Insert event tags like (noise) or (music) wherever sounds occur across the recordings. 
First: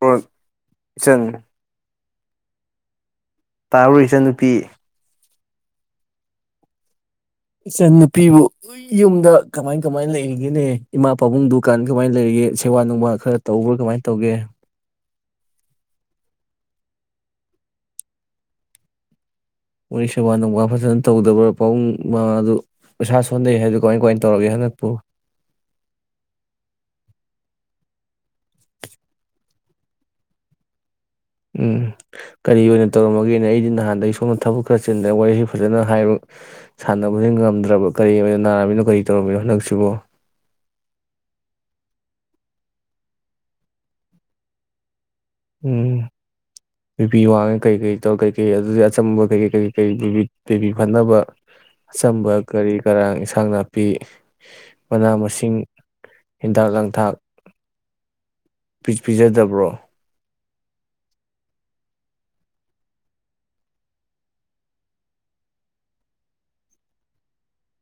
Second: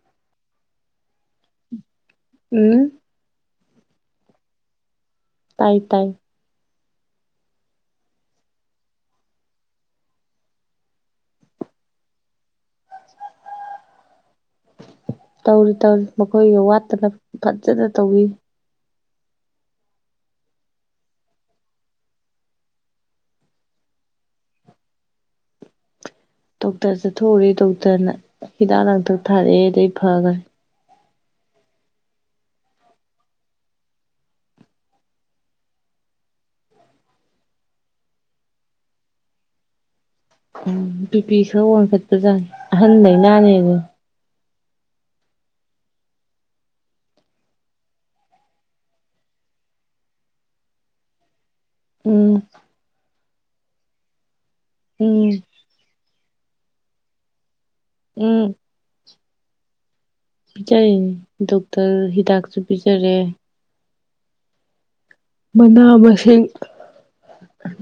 ꯍꯣ ꯏꯆꯟ ꯎꯝ ꯇꯕꯔꯥ ꯏꯆꯟꯅꯨꯄꯤ ꯇꯥꯏ ꯇꯥꯏ ꯏꯆꯟ ꯅꯨꯄꯤꯕꯨ ꯌꯨꯝꯗ ꯀꯃꯥꯏ ꯀꯃꯥꯏꯅ ꯂꯩꯔꯤꯒꯦꯅꯦ ꯏꯃꯥ ꯄꯥꯕꯨꯡ ꯗꯨꯀꯥꯟ ꯀꯃꯥꯏꯅ ꯂꯩꯔꯤꯒꯦ ꯁꯦꯕꯥ ꯅꯨꯡꯕꯥ ꯈꯔ ꯇꯧꯕ꯭ꯔꯥ ꯀꯃꯥꯏꯅ ꯇꯧꯒꯦ ꯇꯧꯔꯤ ꯇꯧꯔꯤ ꯃꯈꯣꯏꯒꯤ ꯋꯥꯠꯇꯅ ꯐꯖꯅ ꯇꯧꯋꯤ ꯋꯥꯔꯤ ꯁꯦꯕꯥ ꯅꯨꯡꯕꯥ ꯐꯖꯅ ꯇꯧꯗꯕ꯭ꯔꯥ ꯄꯥꯕꯨꯡ ꯃ ꯑꯗꯨ ꯃꯁꯥ ꯁꯣꯟꯊꯩ ꯍꯥꯏꯗꯨ ꯀꯃꯥꯏ ꯀꯃꯥꯏꯅ ꯇꯧꯔꯒꯦ ꯍꯟꯗꯛꯄꯨ ꯗꯣꯛꯇꯔ ꯆꯠꯊꯣꯛꯎꯔꯦ ꯗꯣꯛꯇꯔꯅ ꯍꯤꯗꯥꯛ ꯂꯥꯡꯊꯛ ꯊꯥꯔꯛꯑꯦ ꯑꯗꯩ ꯐꯈ꯭ꯔꯦ ꯎꯝ ꯀꯔꯤ ꯑꯣꯏꯅ ꯇꯧꯔꯝꯃꯒꯦꯅꯦ ꯑꯩꯗꯤ ꯅꯍꯥꯟꯗꯩ ꯁꯣꯝꯗ ꯊꯕꯛ ꯈꯔ ꯆꯤꯜꯂꯦ ꯋꯥꯔꯤꯁꯤ ꯐꯖꯅ ꯍꯥꯏꯕ ꯁꯥꯟꯅꯕꯗꯤ ꯉꯝꯗ꯭ꯔꯕ ꯀꯔꯤ ꯅꯥꯔꯝꯃꯤꯅꯣ ꯀꯔꯤ ꯇꯧꯔꯝꯃꯤꯅꯣ ꯍꯟꯗꯛꯁꯤꯕꯣ ꯎꯝ ꯕꯤꯄꯤ ꯈꯔ ꯋꯥꯡꯈꯠꯄꯖꯥ ꯑꯍꯟꯂꯩꯅꯅꯦ ꯎꯝ ꯕꯤꯄꯤ ꯋꯥꯡꯉꯦ ꯀꯔꯤꯀꯔꯤ ꯇꯧꯔ ꯀꯩꯀꯩ ꯑꯗꯨꯗꯤ ꯑꯆꯝꯕ ꯀꯩꯀꯩ ꯀꯩ ꯀꯩ ꯕꯤꯄꯤ ꯐꯅꯕ ꯆꯝꯕ ꯎꯝ ꯀꯔꯤ ꯀꯔꯥꯡ ꯏꯟꯥꯡ ꯅꯥꯄꯤ ꯃꯅꯥ ꯎꯝ ꯃꯁꯤꯡ ꯍꯤꯗꯥꯛ ꯂꯥꯡꯊꯛ ꯎꯝ ꯄꯤꯖꯗꯕ꯭ꯔꯣ ꯄꯤꯖꯔꯤꯅꯤ ꯗꯣꯛꯇꯔ ꯍꯤꯗꯥꯛꯁꯨ ꯄꯤꯖꯔꯦ ꯃꯅꯥ ꯃꯁꯤꯡ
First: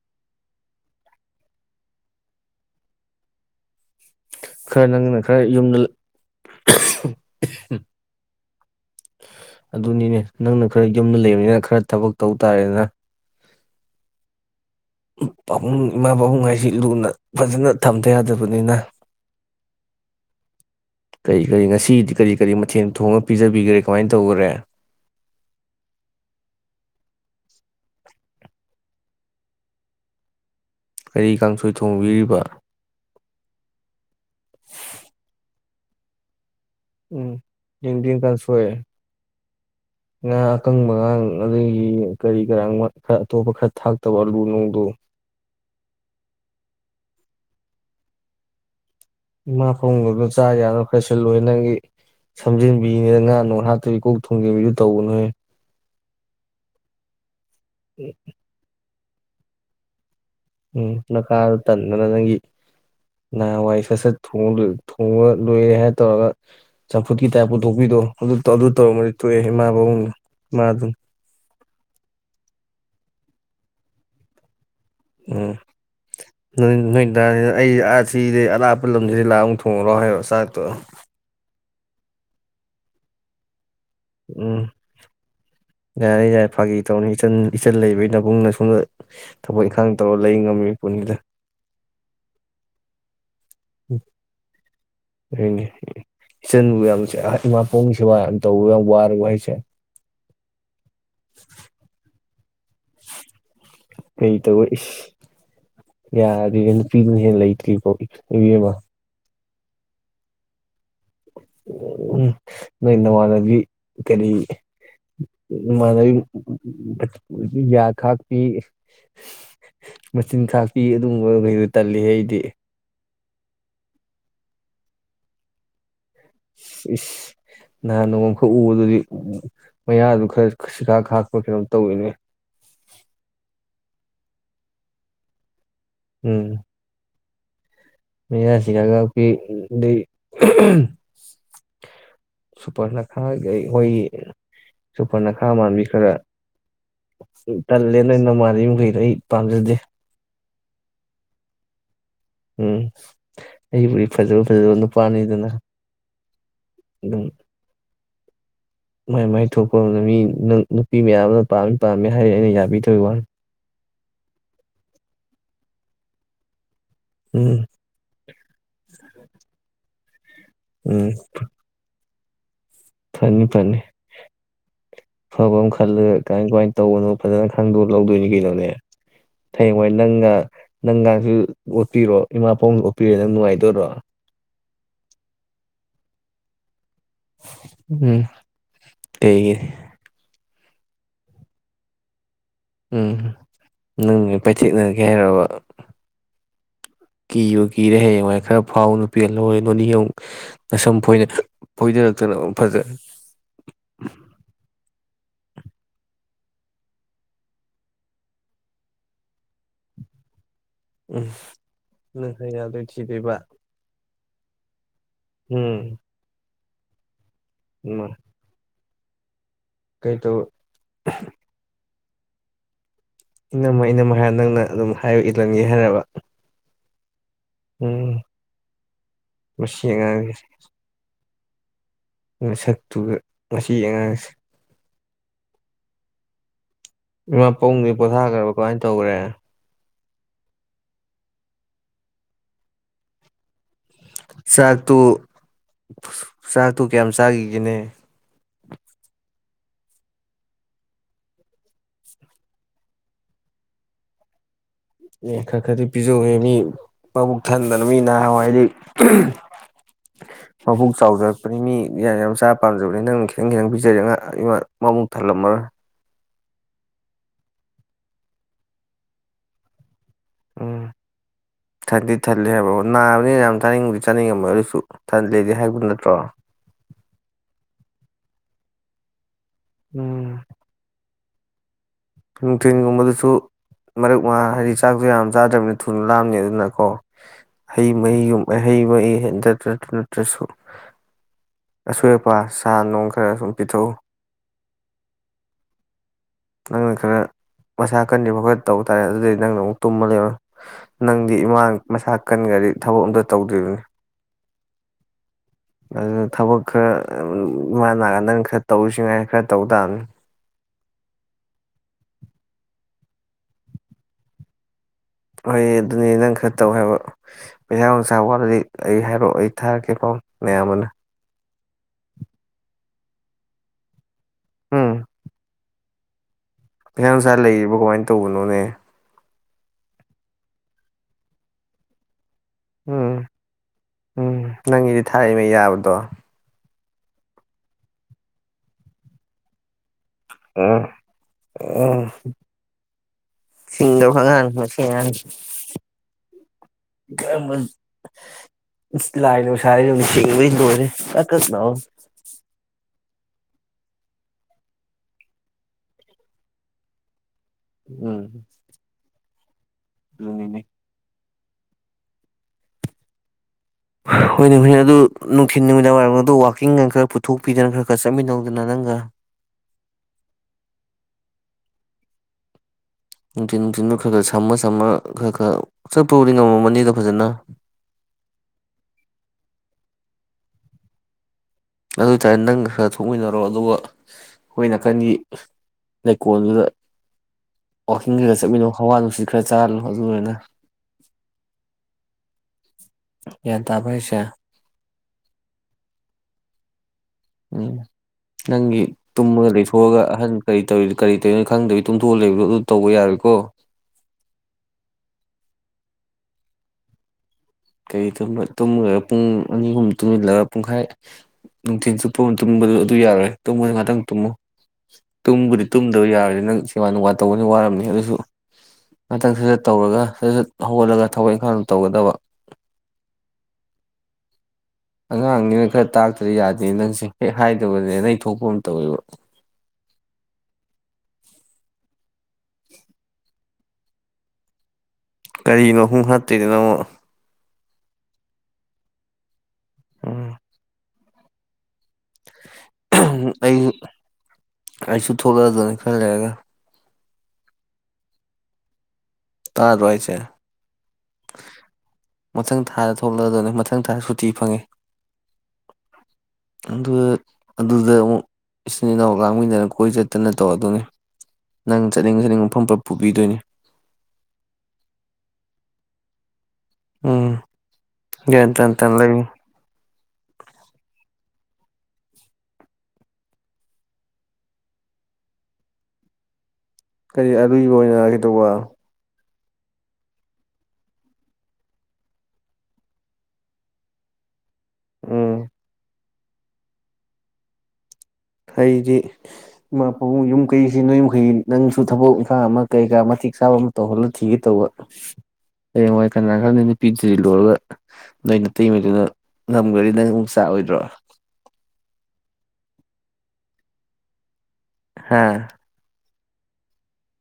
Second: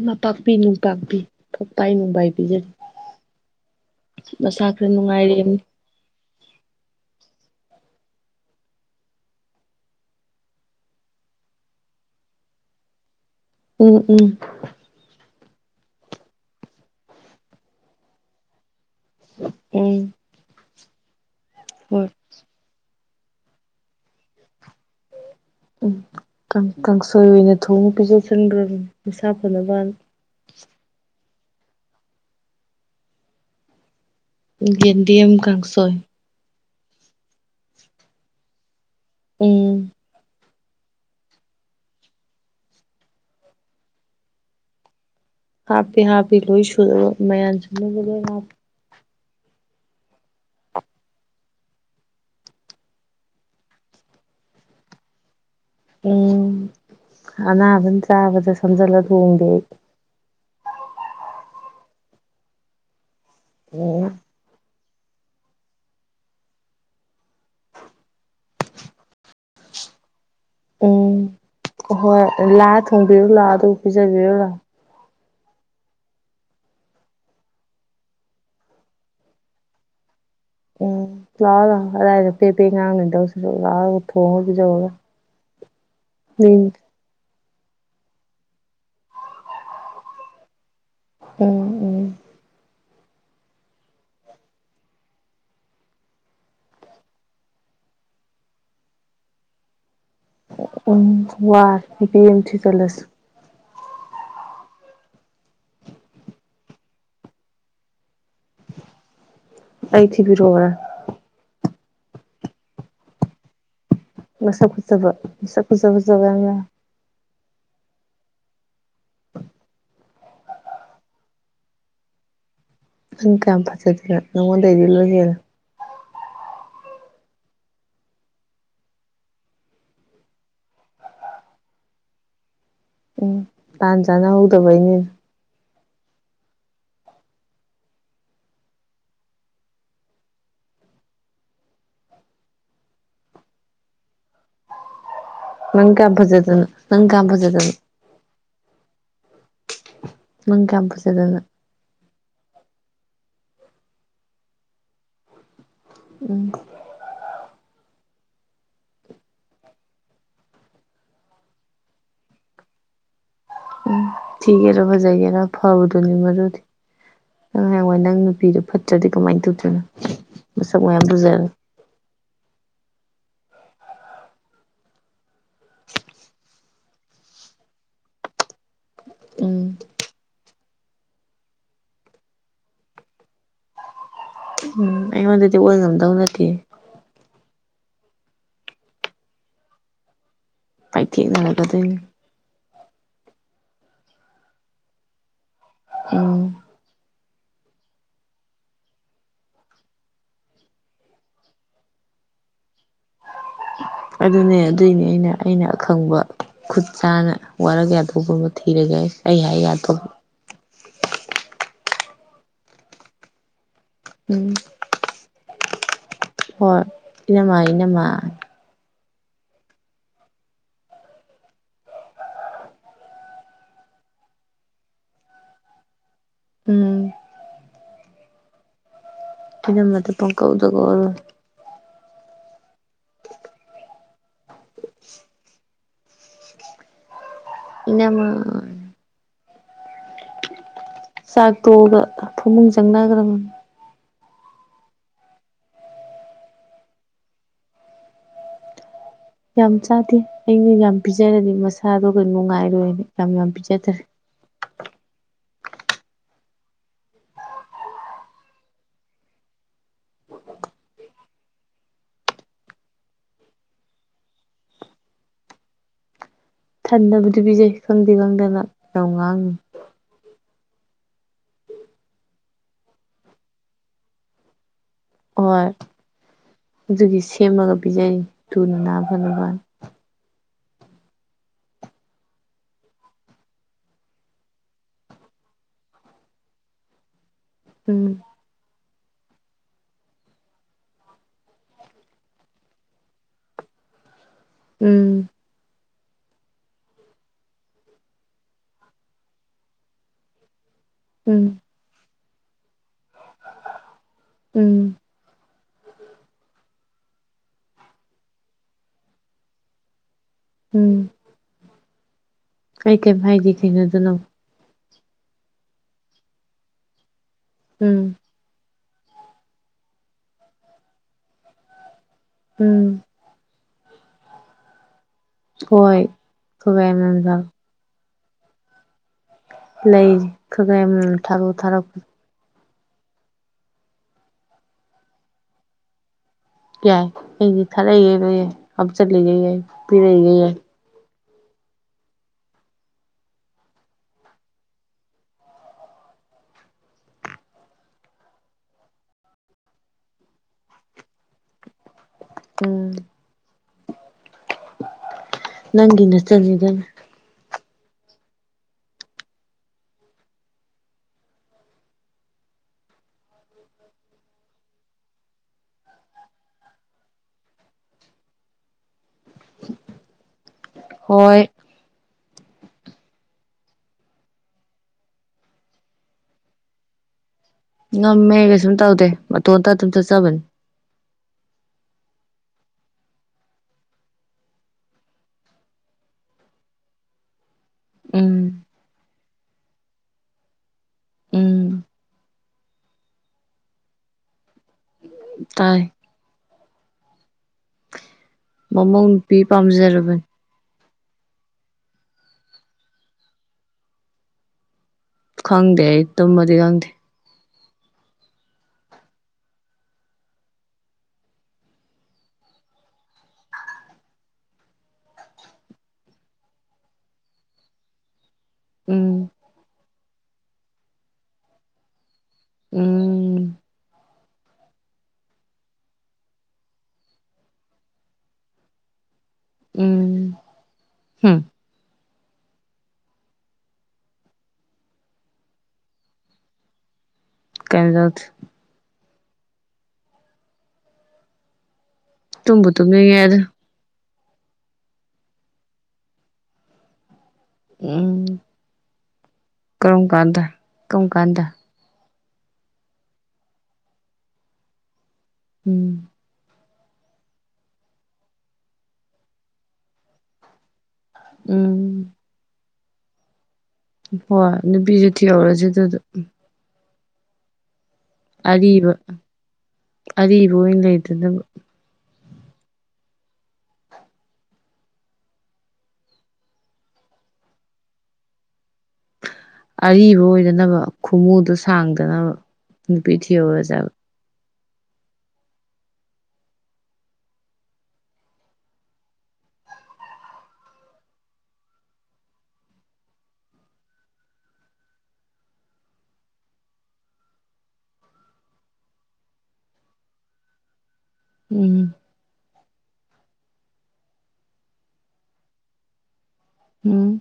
ꯅꯄꯥꯛꯄꯤ ꯅꯨꯡꯇꯥꯛꯄꯤ ꯐꯣꯛꯄꯥꯏ ꯅꯨꯡꯕꯥꯥꯏ ꯄꯤꯖꯔꯤ ꯃꯁꯥ ꯈꯔ ꯅꯪꯅ ꯈꯔ ꯅꯨꯡꯉꯥꯏꯔꯒꯑ ꯌꯨꯝꯗ ꯑꯗꯨꯅꯤꯅꯦ ꯅꯪꯅ ꯈꯔ ꯌꯨꯝꯗ ꯂꯩꯕꯅꯤꯅ ꯈꯔ ꯊꯕꯛ ꯇꯧ ꯇꯥꯔꯦꯅ ꯎꯝ ꯎꯝ ꯄꯥꯕꯨꯡ ꯏꯃꯥ ꯄꯥꯕꯨꯡ ꯍꯥꯏꯁꯤ ꯂꯨꯅ ꯐꯖꯅ ꯊꯝꯗ ꯌꯥꯗꯕꯅꯤꯅ ꯎꯝ ꯀꯔꯤ ꯀꯔꯤ ꯍꯣꯏ ꯉꯁꯤꯗꯤ ꯀꯔꯤ ꯀꯔꯤ ꯃꯊꯦꯜ ꯊꯣꯉ ꯄꯤꯖꯕꯤꯈ꯭ꯔꯦ ꯀꯃꯥꯏꯅ ꯇꯧꯒꯔꯦ ꯎꯝ ꯀꯥꯡ ꯀꯥꯡꯁꯣꯏ ꯑꯣꯏꯅ ꯊꯣꯡꯉ ꯄꯤꯖꯁꯤꯟꯕ꯭ꯔ ꯃꯁꯥ ꯐꯅꯕꯅ ꯀꯔꯤ ꯀꯥꯡꯁꯣꯏ ꯊꯣꯡꯕꯤꯔꯤꯕ ꯋꯦꯟꯗꯤꯌꯦꯝ ꯀꯥꯡꯁꯣꯏ ꯎꯝ ꯌꯦꯟꯗꯤꯟ ꯀꯥꯟ ꯁꯣꯏ ꯎꯝ ꯉꯥ ꯑꯀꯪꯕꯒ ꯑꯗꯒꯤ ꯀꯔꯤ ꯀꯔꯥꯡ ꯈꯔ ꯑꯇꯣꯞꯄ ꯈꯔ ꯊꯥꯛꯇꯕ ꯑꯂꯨ ꯅꯨꯡꯗꯣ ꯍꯥꯞꯄꯤ ꯍꯥꯞꯄꯤ ꯂꯣꯏ ꯁꯨꯨꯔꯒ ꯃꯌꯥꯟ ꯁꯨꯅꯕ ꯂꯣꯏ ꯍꯥꯞꯄꯤ ꯏꯃꯥ ꯄꯕꯨꯗꯣ ꯆꯥ ꯌꯥꯅꯕ ꯈꯔꯥꯁꯤꯜꯂꯣ ꯅꯪꯒꯤ ꯁꯝꯖꯤꯟꯕꯤꯅꯤꯅ ꯉꯍꯥ ꯅꯣꯡ ꯍꯥꯞꯇꯕꯤ ꯀꯣꯛ ꯊꯣꯡꯖꯤꯟꯕꯤꯗꯨ ꯇꯧꯕꯅꯩ ꯎꯝ ꯑꯅꯥꯕꯅ ꯆꯥꯕꯗ ꯁꯝꯖꯜꯂꯒ ꯊꯣꯡꯗꯦ ꯑꯩ ꯎꯝ ꯅ ꯀꯥꯗ ꯇꯟꯕꯅ ꯅꯪꯒꯤ ꯅꯍꯥ ꯋꯥꯏꯁ ꯎꯝ ꯁꯠ-ꯁꯠ ꯊꯣꯡꯡꯂ ꯊꯣꯡꯕ ꯂꯣꯏꯔꯦ ꯍꯥꯏ ꯇꯧꯔꯒ ꯆꯝꯐꯨꯠꯀꯤ ꯇꯥꯏꯞ ꯄꯨꯊꯣꯛꯄꯤꯗꯣ ꯑꯗꯨ ꯇꯧꯔꯝꯃꯗꯤ ꯊꯣꯛꯑꯦ ꯏꯃꯥ ꯄꯥꯕꯨꯡꯅ ꯃꯥ ꯑꯗꯨꯝ ꯎꯝ ꯍꯣꯏ ꯂꯥꯛꯑ ꯊꯣꯡꯕꯤꯔꯨ ꯂꯥꯑꯣ ꯑꯗꯨ ꯄꯤꯖꯕꯤꯔꯨ ꯂꯥꯑꯣ ꯎꯝ ꯅꯣꯏ ꯅꯣꯏꯗꯥꯏ ꯑꯩꯥ ꯑꯥꯁꯤꯗꯩ ꯑꯔꯥꯞꯄ ꯂꯝꯁꯤꯗ ꯂꯥꯛꯑ ꯑꯃꯨꯛ ꯊꯣꯡꯉ꯭ꯔꯣ ꯍꯥꯏꯔꯣ ꯆꯥꯛ ꯎꯝ ꯂꯥꯎ ꯂꯥꯎ ꯑꯗꯥꯏꯗ ꯄꯦ ꯄꯦ ꯉꯥꯡꯉ ꯂꯩꯗꯧ ꯁꯔꯨꯛ ꯂꯥꯎ ꯊꯣꯡꯉꯒ ꯎꯝ ꯄꯤꯖꯎ ꯂꯥꯎ ꯌꯥꯔꯦ ꯌꯥꯔꯦ ꯅꯪ ꯐꯥꯒꯤ ꯇꯧꯅꯤ ꯏꯆꯟ ꯏꯆꯟ ꯂꯩꯕꯩ ꯅꯕꯨꯡꯅ ꯁꯣꯝꯗ ꯊꯕꯛ ꯏꯪꯈꯥꯡ ꯇꯧꯔꯒ ꯂꯩ ꯉꯝꯃꯤꯝꯅꯤ ꯎꯝ ꯎꯝ ꯌꯦꯡꯒꯦ ꯏꯆꯟꯕꯨ ꯌꯥꯝ ꯏꯃꯥ ꯄꯥꯎꯪꯒꯤ ꯁꯦꯕꯥ ꯇꯧꯕ ꯌꯥꯝ ꯋꯥꯔꯕꯣ ꯍꯥꯏꯁꯦ ꯎꯝ ꯋꯥꯔ ꯍꯦꯌꯦꯡ ꯊꯤꯖꯤꯜꯂꯁꯤ ꯀꯩ ꯇꯧꯔ ꯏꯁ ꯌꯥꯗꯦꯅ ꯅꯨꯄꯤꯗꯨꯅ ꯍꯦꯟꯅ ꯂꯩꯇ꯭ꯔꯤꯀꯣ ꯏꯕꯦꯝꯃ ꯑꯩ ꯊꯤꯕꯤꯔꯛꯑꯣꯔꯥ ꯎꯝ ꯅꯣꯏ ꯅꯃꯥꯟꯅꯕꯤ ꯀꯔꯤ ꯃꯁꯛ ꯐꯖꯕ ꯃꯁꯛ ꯐꯖ ꯅꯃꯥꯟꯅꯕꯤ ꯐꯖꯕ ꯌꯥꯝ ꯌꯥꯎ ꯌꯥ ꯈꯥꯛꯄꯤ (inaudible) ꯃꯆꯤꯟ ꯈꯥꯛꯄꯤ ꯑꯗꯨꯒꯝꯕꯩꯗ ꯇꯜꯂꯤꯍꯦ ꯑꯩꯗꯤ ꯅꯪ ꯀꯌꯥꯝ ꯐꯖꯗꯅ ꯅꯉꯣꯟꯗꯒꯤꯗꯤ ꯂꯣꯏꯝ ꯍꯦꯜꯂꯦ ꯏꯁ ꯅꯍꯥꯟ ꯅꯣꯡ ꯑꯃꯈꯛ ꯎꯕꯗꯨꯗꯤ ꯃꯌꯥꯗꯨ ꯈꯔ ꯁꯤꯈꯥꯛ ꯈꯥꯛꯄ ꯀꯩꯅꯣꯝ ꯇꯧꯏꯅꯦ ꯎꯝ ꯇꯥꯥꯟ ꯆꯥꯅ ꯍꯧꯗꯕꯩꯅꯤ ꯎꯝ ꯃꯌꯥꯁꯤꯒ ꯀꯥꯛꯄꯤꯗꯤ ꯁꯨꯄꯔ ꯅꯈꯥꯒ ꯒꯩ ꯑꯣꯏꯒꯤ ꯁꯨꯄꯔꯅꯈꯥ ꯃꯥꯟꯕꯤ ꯅꯪ ꯈꯔ ꯀꯌꯥꯝ ꯐꯖꯗꯅ ꯅꯪ ꯀꯌꯥꯝ ꯐꯖꯗꯅ ꯇꯜꯂꯦ ꯅꯣꯏ ꯅꯃꯥꯟꯕꯤꯃꯈꯩꯗꯣ ꯑꯩ ꯄꯥꯝꯖꯗꯦ ꯅꯪ ꯀꯌꯥꯝ ꯐꯖꯗꯅ ꯎꯝ ꯑꯩꯕꯨꯗꯤ ꯐꯖꯕ ꯐꯖꯗꯕ ꯅꯨꯄꯥꯅꯤꯗꯅ ꯎꯝ ꯑꯗꯨꯝ ꯃꯥꯏ ꯃꯥꯏ ꯊꯣꯛꯄ ꯃꯤ ꯅꯨꯄꯤ ꯃꯌꯥꯝꯅ ꯄꯥꯝꯃꯤ ꯄꯥꯝꯃꯤ ꯍꯥꯏ ꯑꯩꯅ ꯌꯥꯕꯤꯗꯕꯩ ꯋꯥꯅꯤ ꯎꯝ ꯊꯤꯒꯦꯔꯥ ꯐꯖꯒꯦꯔꯥ ꯐꯕꯗꯨꯅꯦ ꯃꯔꯨꯗꯤ ꯎꯝ ꯅꯪ ꯍꯌꯦꯡꯋꯥꯏ ꯅꯪ ꯅꯨꯄꯤꯗꯣ ꯐꯠꯇ꯭ꯔꯗꯤ ꯀꯃꯥꯏꯅ ꯇꯧꯗꯣꯏꯅꯣ (inaudible) ꯃꯁꯛ ꯃꯌꯥꯝ ꯎꯝ ꯐꯖꯔꯦ ꯐꯅꯤ ꯐꯅꯤ ꯐꯕ ꯑꯃ ꯈꯜꯂꯒ ꯀꯃꯥꯏ ꯀꯃꯥꯏ ꯇꯧꯕꯅꯣ ꯐꯖꯅ ꯈꯪꯗꯣꯛ ꯂꯧꯗꯣꯏꯅꯤ ꯀꯩꯅꯣꯅꯦ ꯎꯝ ꯍꯌꯦꯡꯋꯥꯏ ꯅꯪꯅ ꯅꯪ (inaudible) ꯁꯨ ꯑꯣꯠꯄꯤꯔꯣ ꯏꯃꯥ ꯄꯥꯎꯁꯨ ꯑꯣꯠꯄꯤꯔ ꯅꯪ ꯅꯨꯡꯉꯥꯏꯗꯣꯏꯔꯣ ꯎꯝ ꯑꯩꯉꯣꯟꯗꯗꯤ ꯑꯣꯏ ꯉꯝꯗꯧ ꯅꯠꯇꯦ ꯎꯝ ꯍ (unintelligible) ꯄꯥꯏꯊꯦꯛꯅꯔꯛꯀꯗꯣꯏꯅꯤ ꯎꯝ ꯅꯪꯒ ꯄꯥꯏꯊꯦꯛꯅꯔꯒꯦ ꯍꯥꯏꯔꯤꯔꯕ ꯎꯝ ꯀꯤꯌꯨ ꯀꯤꯔꯦ ꯍꯌꯦꯡꯋꯥꯏ ꯈꯔ ꯐꯥꯎꯕ ꯅꯨꯄꯤꯒ ꯂꯧꯔꯒ ꯅꯣꯏꯅꯤ ꯑꯃꯨꯛ ꯅꯁꯝ ꯐꯣꯏꯅꯈꯠꯂꯛꯇꯅ ꯑꯃꯨꯛ ꯐꯖ ꯑꯗꯨꯅꯦ ꯑꯗꯨ ꯑꯗꯨꯏꯅꯤ ꯑꯩꯅ ꯑꯩꯅ ꯑꯈꯪꯕ ꯈꯨꯠ ꯁꯥꯥꯅ ꯋꯥꯔꯒ ꯌꯥꯊꯣꯛꯄ ꯑꯃ ꯊꯤꯔꯒ ꯑꯩ ꯍꯥꯏꯊꯣꯛ ꯎꯝ (unintelligible) ꯎꯝ ꯎꯝ ꯍꯣꯏ ꯏꯅꯝꯃ ꯏꯅꯝꯃ ꯀꯩ ꯇꯧ ꯏꯅꯝꯃ ꯏꯅꯝꯃ ꯍꯥꯏꯔ ꯅꯪꯅ ꯑꯗꯨꯝ ꯍꯥꯏꯕ ꯏꯜꯂꯒꯦ ꯍꯥꯏꯔꯕ ꯎꯝ ꯎꯝ ꯃꯁꯤ ꯏꯅꯝꯃꯗ ꯄꯪ ꯑꯉꯥꯡꯁꯦ ꯀꯧꯗ ꯀꯧꯔꯂꯣꯏꯔꯦ ꯃꯁꯛꯇꯨꯒ ꯃꯁꯤ ꯑꯉꯥꯡꯁꯦ (inaudible) ꯏꯃꯥ ꯄꯥꯕꯨꯡꯗꯤ ꯏꯅꯝꯃ ꯄꯣꯊꯥꯈ꯭ꯔꯕ ꯀꯃꯥꯏꯅ ꯇꯧꯈꯒ꯭ꯔꯦ ꯆꯥꯛꯇꯣꯛꯑꯒ ꯐꯃꯨꯡ ꯆꯪꯅꯈ꯭ꯔꯕꯅꯤ ꯆꯥꯛꯇꯨ ꯆꯥꯛꯇꯨ ꯀꯌꯥꯝ ꯆꯥꯈꯤꯒꯦꯅꯦ ꯌꯥꯝ ꯆꯥꯗꯦ ꯑꯩꯅ ꯌꯥꯝ ꯄꯤꯖꯔꯗꯤ ꯃꯁꯥꯗꯣꯒ ꯅꯨꯡꯉꯥꯏꯔꯣꯏꯅ ꯌꯥꯝ ꯌꯥꯝ ꯄꯤꯖꯗ꯭ꯔꯦ ꯑꯦ ꯈꯔ ꯈꯔꯗꯤ ꯄꯤꯖꯧꯍꯦ ꯃꯤ ꯃꯕꯨꯛ ꯊꯟꯗꯅ ꯃꯤ ꯅꯍꯥꯟꯋꯥꯏꯗꯤ ꯃꯕꯨꯛ ꯆꯥꯎꯖꯔꯛꯄꯅꯤ ꯃꯤ ꯌꯥꯝ ꯌꯥꯝ ꯆꯥꯥꯕ ꯄꯥꯝꯖꯕꯅꯤ ꯅꯪ ꯈꯤꯇꯪ ꯈꯤꯇꯪ ꯄꯤꯖꯔꯦ ꯑꯉꯥꯡ ꯑꯅꯤꯃꯛ ꯃꯕꯨꯛ ꯊꯜꯂꯝꯃꯔꯣꯏ ꯊꯟꯗꯕꯨꯗꯤ ꯄꯤꯖꯩ ꯈꯪꯗꯤ ꯈꯪꯗꯅ ꯌꯥꯝ ꯉꯥꯡꯅꯨ ꯎꯝ ꯊꯟꯗꯤ ꯊꯜꯂꯤ ꯍꯥꯏꯕ ꯅꯥꯕꯅꯤꯅ ꯌꯥꯝ ꯆꯥꯅꯤꯡꯕꯗꯤ ꯆꯥꯅꯤꯡꯉꯝꯃꯣ ꯑꯗꯨ ꯑꯣꯏꯁꯨ ꯍꯣꯏ ꯑꯗꯨꯒꯤ ꯁꯦꯝꯃꯒ ꯄꯤꯖꯔꯤꯅꯤ ꯨ ꯊꯨꯅꯥ ꯅꯥꯕ ꯐꯥꯅꯕ ꯎꯝ ꯅꯨꯡꯊꯤꯟꯒꯨꯝꯕꯗꯨꯁꯨ ꯃꯔꯛ ꯃꯉꯥ ꯍꯥꯏꯗꯤ ꯆꯥꯛꯁꯨ ꯌꯥꯝ ꯆꯥꯗ꯭ꯔꯅꯤꯅ ꯊꯨꯅ ꯂꯥꯝꯅꯤ ꯑꯗꯨꯅꯀꯣ ꯍꯩ ꯎꯝ ꯃꯍꯤꯒꯨꯝ ꯍꯩ ꯍ ꯗꯇꯠꯇꯁꯨ ꯑꯁꯣꯏ ꯑꯄꯥ ꯁꯥ ꯅꯨꯡ ꯈꯔ ꯁꯨꯝ ꯄꯤꯊꯛꯎ ꯎꯝ ꯅꯪꯅ ꯈꯔ ꯃꯁꯥ ꯀꯟꯗꯤ ꯐꯥꯎꯕ ꯇꯧꯕ ꯇꯥꯔꯦ ꯑꯗꯨꯗꯩ ꯅꯪꯅ ꯑꯃꯨꯛ ꯇꯨꯝꯃ ꯂꯩꯔꯣꯏ ꯅꯪꯗꯤ ꯎꯝ ꯏꯃꯥꯡ ꯃꯁꯥ ꯑꯀꯟꯒ꯭ꯔꯗꯤ ꯊꯕꯛ ꯑꯝꯇ ꯇꯧꯗ꯭ꯔꯤꯕꯅꯤ ꯎꯝ ꯑꯗꯨꯅ ꯊꯕꯛ ꯈꯔ ꯏꯃꯥ ꯅꯥꯔ ꯅꯪ ꯈꯔ ꯇꯧꯨꯁꯤꯉꯥꯏ ꯈꯔ ꯇꯧ ꯇꯥꯕꯅꯤ ꯎꯝ ꯑꯩ ꯀꯩꯝ ꯍꯥꯏꯗꯦ ꯀꯩꯅꯣ ꯑꯗꯨꯅꯕꯨ ꯍꯣꯏ ꯑꯗꯨꯅꯦ ꯅꯪ ꯈꯔ ꯇꯧ ꯍꯥꯏꯕ ꯎꯝ ꯄꯩꯁꯥꯅꯨꯡꯁꯥ ꯋꯥꯠꯂꯗꯤ ꯑꯩ ꯍꯥꯏꯔꯛꯑꯣ ꯑꯩ ꯊꯥꯔꯛꯀꯦ ꯀꯣ ꯃꯌꯥꯝꯕꯅꯦ ꯎꯝ ꯍꯣꯏ ꯈꯒꯥꯏ ꯄꯩꯁ ꯅꯨꯡꯁ ꯑꯃꯃꯝ ꯂꯩꯔꯤꯕꯣ ꯀꯃꯥꯏ ꯇꯧꯕꯅꯣꯅꯦ ꯂꯩꯔꯤ ꯈꯔ ꯈꯔꯥ ꯌꯥꯝꯌꯥꯝꯅ ꯊꯥꯔꯛꯑꯣ ꯊꯥꯔꯛ ꯎꯝ ꯎꯝ ꯎꯝ ꯅꯪꯒꯤꯗꯤ ꯊꯥꯔꯛꯏꯉꯩ ꯌꯥꯕꯗꯣ ꯌꯥꯏ ꯑꯩꯗꯤ ꯊꯥꯔꯛꯏꯉꯩ ꯂꯣꯏ ꯌꯥꯏ ꯍꯥꯞꯆꯜꯂꯤꯒꯩ ꯌꯥꯏ ꯄꯤꯔꯛ ꯏꯒꯩ ꯌꯥꯏ ꯑꯥ ꯁꯤꯡꯒꯔꯕ ꯑꯉꯥꯡ ꯃꯆꯥꯅꯤ ꯀꯔꯝꯕ ꯂꯥꯢꯅꯕꯨ ꯁꯥꯔꯤꯅꯣ ꯁꯤꯡꯕꯗꯤ ꯂꯣꯢꯔꯦ ꯊꯛꯀ ꯆꯥꯎ ꯎꯝ ꯅꯪꯒꯤ ꯅꯆꯜꯅꯤꯗꯅ ꯎꯝ ꯑꯗꯨꯅꯤꯅꯦ ꯍꯣꯏꯅꯦ ꯍꯣꯏꯅꯦ ꯑꯗꯨ ꯅꯨꯡꯊꯤꯟ ꯅꯨꯃꯤꯗꯥꯡ ꯋꯥꯏꯔꯝꯒꯗꯣ ꯋꯥꯛꯀꯤꯡꯒ ꯈꯔ ꯄꯨꯊꯣꯛꯄꯤꯗꯅ ꯈꯔ ꯈꯔ ꯆꯠꯃꯤꯟꯅꯧꯗꯅ ꯅꯪꯒ ꯍꯣꯏ ꯅꯨꯡꯊꯤꯟ ꯅꯨꯡꯊꯤꯟꯗꯨ ꯈꯔ ꯈꯔ ꯁꯝꯃ ꯁꯝꯃ ꯈꯔ ꯈꯔ ꯆꯠꯄꯕꯨꯗꯤ ꯉꯝꯃꯝꯃꯅꯤꯗ ꯐꯖꯅ ꯉꯝꯃꯦ ꯀꯩꯁꯨꯝ ꯇꯧꯗꯦ ꯃꯇꯣꯟꯇ ꯑꯗꯨꯝ ꯆꯠꯆꯕꯅꯤ ꯑꯗꯨ ꯇꯔ ꯅꯪꯒ ꯈꯔ ꯈꯔ ꯊꯣꯛꯃꯤꯟꯅꯔꯣ ꯑꯗꯨꯒ ꯑꯩꯈꯣꯏ ꯅꯥꯀꯟꯒꯤ ꯂꯩꯀꯣꯜꯗꯨꯗ ꯋꯥꯛꯀꯤꯡ ꯈꯔ ꯎꯝ ꯆꯠꯃꯤꯟꯅꯧ ꯍꯋꯥ ꯅꯨꯡꯁꯤꯠ ꯈꯔ ꯆꯥꯍꯜꯂꯣ ꯑꯗꯨꯑꯣꯏꯔꯅ ꯎꯝ ꯒ꯭ꯌꯥꯟ ꯇꯕꯔꯥ ꯑꯩꯁꯦ ꯇꯥꯏ ꯎꯝ ꯅꯪꯒꯤ ꯃꯃꯧ ꯅꯨꯄꯤ ꯇꯨꯝꯃꯒ ꯂꯩꯊꯣꯛꯑꯒ ꯄꯥꯝꯖꯔꯕꯅꯤ ꯑꯍꯟ ꯀꯩ ꯇꯧꯏꯗꯨ ꯀꯔꯤ ꯇꯧꯔꯤꯅꯣ ꯈꯪꯗꯕꯤ ꯇꯨꯝꯊꯣꯛꯑ ꯂꯩꯕꯗꯣ ꯑꯗꯨ ꯇꯧꯕ ꯌꯥꯔꯣꯏꯀꯣ ꯈꯪꯗꯦ ꯑꯩ ꯇꯨꯝꯃꯗꯤ ꯈꯪꯗꯦ ꯀꯩ ꯇꯨꯝꯕ ꯇꯨꯝꯒ꯭ꯔꯥꯒ ꯄꯨꯡ ꯑꯅꯤ ꯑꯍꯨꯝ ꯇꯨꯝꯁꯤꯜꯂꯒ ꯄꯨꯡꯈꯥꯏ ꯅꯨꯡꯊꯤꯜ ꯆꯨꯞꯄ ꯃ ꯇꯨꯝꯕꯗꯨ ꯑꯗꯨ ꯌꯥꯔꯣꯏ ꯇꯨꯝꯕꯗ ꯉꯥꯛꯇꯪ ꯇꯨꯝꯃꯨ ꯇꯨꯝꯕꯨꯗꯤ ꯇꯨꯝꯗꯕ ꯌꯥꯔꯣꯏꯗ ꯅꯪ ꯁꯦꯕꯥ ꯅꯨꯡꯕꯥ ꯇꯧꯕꯗꯤ ꯋꯥꯔꯝꯅꯤ ꯑꯗꯨꯁꯨ ꯎꯝ ꯃꯊꯛ ꯈꯔꯥ ꯇꯧꯔꯒ ꯁꯠ ꯍꯧꯒꯠꯂꯒ ꯊꯕꯛ ꯏꯪꯈꯥꯡꯗꯨ ꯇꯧꯒꯗꯕ ꯎꯝ ꯑꯉꯥꯡꯅꯤꯅ ꯈꯔ ꯇꯥꯛꯇ꯭ꯔꯗꯤ ꯌꯥꯗꯦ ꯅꯪꯁꯦ ꯍꯦꯛ ꯍꯥꯏꯗꯕꯅꯦ ꯅꯪ ꯊꯣꯛꯄ ꯑꯃ ꯇꯧꯋꯦꯕ ꯎꯝ ꯍꯨꯝ ꯀꯔꯤꯅꯣ ꯍꯨꯡ ꯍꯥꯠ ꯇꯣꯏꯗꯨꯅ ꯃꯨꯛ ꯀꯩ ꯅꯣ ꯊ ꯎꯝ ꯇꯨꯝꯕꯨ ꯇꯨꯝꯅꯤꯡ ꯉꯛꯑꯦꯗ ꯑꯩꯁꯨ ꯑꯩꯁꯨ ꯊꯣꯛꯂꯛꯒ ꯈꯔ ꯂꯩꯔꯒ ꯎꯝ ꯇꯥꯗꯔꯣ ꯍꯥꯏꯁꯦ ꯀꯝ ꯀꯥꯟꯗ ꯃꯊꯪ ꯊꯥꯗ ꯊꯣꯛꯂꯛꯑꯗꯝꯅꯦ ꯃꯊꯪ ꯊꯥꯗ ꯁꯨꯇꯤ ꯐꯪꯉꯦ ꯎꯝ ꯑꯗꯨ ꯑꯗꯨꯗ ꯑꯃꯨꯛ ꯏꯆꯤꯟ ꯏꯅꯥꯎ ꯂꯥꯡꯃꯤꯅꯔ ꯀꯣꯏ ꯆꯠꯇꯅ ꯇꯧꯔꯗꯧꯅꯦ ꯅꯪ ꯎꯝ ꯆꯠꯅꯤꯡ ꯆꯠꯅꯤꯡ ꯃꯐꯝ ꯄꯨꯕꯤꯗꯣꯏꯅꯦ ꯍꯣꯏ ꯅꯨꯄꯤꯁꯨ ꯊꯤꯍꯧꯔꯁꯤ ꯑꯗꯨꯗ ꯎꯝ ꯒꯌꯥꯟ ꯇꯥꯟ ꯇꯥꯟ ꯑꯔꯤꯕ ꯂꯩꯔꯝꯃꯨ ꯑꯔꯤꯕ ꯑꯣꯏꯅ ꯂꯩꯗꯅꯕ ꯀꯔꯤ ꯑꯔꯤꯕ ꯑꯣꯏꯅ ꯀꯩꯗꯧꯕ ꯑꯔꯤꯕ ꯑꯣꯏꯗꯅꯕ ꯈꯨꯃꯨꯗꯨꯣ ꯁꯥꯡꯗꯅꯕ ꯅꯨꯄꯤ ꯊꯤꯍꯧꯔꯁꯦ ꯍꯥꯏꯕ ꯎꯝ ꯑꯩꯗꯤ ꯏꯃꯥ ꯄꯥꯕꯨꯡ ꯌꯨꯝ ꯀꯩꯁꯤ ꯅꯣꯏꯃ ꯅꯪꯁꯨ ꯊꯕꯛ ꯏꯪꯈꯥꯡ ꯑꯃ ꯀꯩꯀꯥ ꯃꯇꯤꯛ ꯆꯥꯕ ꯑꯃ ꯇꯧꯍꯜꯂ ꯊꯤꯒꯦ ꯇꯧꯕ ꯍꯌꯦꯡꯋꯥꯏ ꯀꯅꯥ ꯈꯪꯅꯤ ꯅꯨꯄꯤꯊꯤꯔꯨꯔꯒ ꯅꯣꯏ ꯅꯇꯩꯃꯗꯨꯅ ꯉꯝꯈꯔ ꯅꯪ ꯆꯥꯛꯑꯣꯏꯗꯔꯣ ꯎꯝ ꯍꯥꯥ ꯎꯝ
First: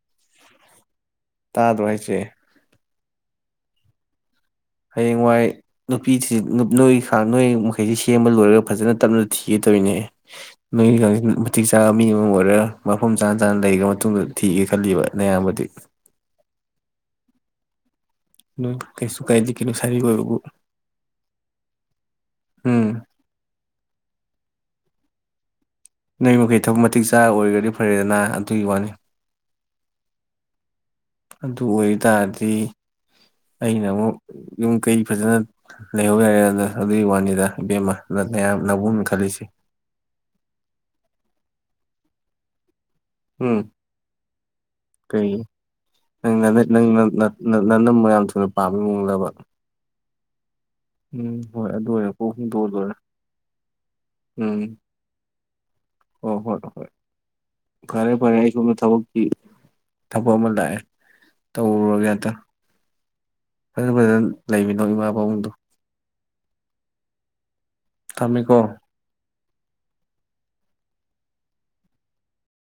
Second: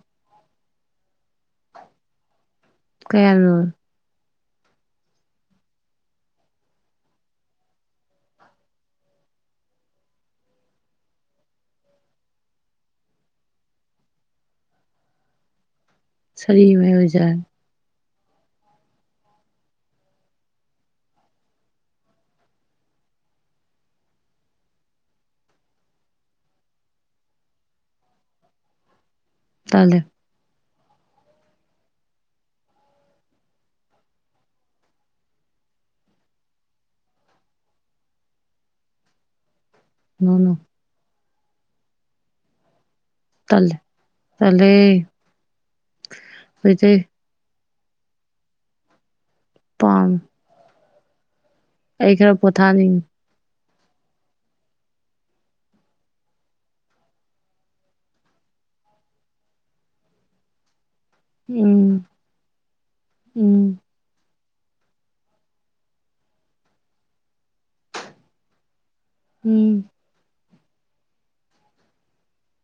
ꯇꯥꯗ꯭ꯔꯣ ꯍꯥꯏꯁꯦ ꯀꯩ ꯍꯥꯏꯕꯅꯣ ꯍꯌꯦꯡꯋꯥꯏ ꯅꯨꯄꯤ ꯊꯤ ꯅꯣꯏ ꯅꯣꯏ ꯃꯈꯩꯁꯤ ꯁꯦꯝꯕ ꯂꯣꯏꯔꯒ ꯐꯖꯅ ꯇꯞꯅꯅ ꯊꯤꯒꯦꯇꯧꯏꯅꯦ ꯅꯣꯏꯒꯁꯤ ꯃꯇꯤꯛ ꯆꯥꯕ ꯃꯤ ꯑꯃ ꯑꯣꯏꯔꯒ ꯃꯐꯝ ꯆꯥꯅ ꯆꯥꯅ ꯂꯩꯒ ꯃꯇꯨꯡꯗ ꯊꯤꯒꯦ ꯈꯜꯂꯤꯕ ꯅꯌꯥꯝꯕꯗꯤ ꯁꯔꯤꯃꯥꯏ ꯑꯣꯏꯖꯔꯅꯤ ꯅꯣꯏ ꯀꯩꯁꯨ ꯀꯥꯏꯗꯦ ꯀꯩꯅꯣ ꯁꯔꯤ ꯑꯣꯏꯕꯕꯨ ꯎꯝ ꯅꯣꯏ ꯃꯈꯩ ꯊꯕꯛ ꯃꯇꯤꯛ ꯆꯥꯔ ꯑꯣꯏꯒꯔꯗꯤ ꯐꯔꯦꯗꯅ ꯑꯗꯨꯒꯤ ꯋꯥꯅꯤ ꯇꯜꯂꯦ ꯑꯗꯨ ꯑꯣꯏ ꯇꯥꯔꯗꯤ ꯑꯩꯅ ꯑꯃꯨꯛ ꯌꯨꯝ ꯀꯩ ꯐꯖꯅ ꯂꯩꯍꯧ ꯌꯥꯔꯦ ꯑꯗ ꯑꯗꯨꯒꯤ ꯋꯥꯅꯤꯗ ꯏꯕꯦꯝꯃ ꯅꯌꯥꯝ ꯅꯕꯨꯡꯅ ꯈꯜꯂꯤꯁꯦ (unintelligible) ꯎꯝ ꯇꯜꯂꯦ ꯇꯜꯂꯦ ꯀꯩ (unintelligible) ꯍꯧꯖꯤꯛꯇꯩ ꯅꯅꯝꯃ ꯌꯥꯝ ꯊꯨꯅ ꯄꯥꯝꯕ ꯉꯝꯅꯕ ꯄꯥꯝ (inaudible) ꯑꯩ ꯀꯣꯛ ꯈꯔ ꯍꯣꯡꯗꯣꯛꯑ ꯂꯣꯏꯔꯦ ꯄꯣꯊꯥꯅꯤꯡꯏ ꯎꯝ ꯍꯣ ꯍꯣꯏ ꯍꯣꯏ ꯐꯔꯦ ꯐꯔꯦ ꯑꯩꯁꯣꯝꯗ ꯊꯕꯛꯀꯤ ꯊꯕꯛ ꯑꯃ ꯂꯥꯛꯑꯦ ꯎꯝ ꯇꯧꯔꯨꯔꯒꯦ ꯑꯝꯇ ꯎꯝ ꯐꯖ ꯐꯖꯅ ꯂꯩꯃꯤꯅꯧ ꯏꯃꯥ ꯄꯥꯕꯨꯡꯗꯨꯣ ꯊꯝꯃꯦꯀꯣ ꯎꯝ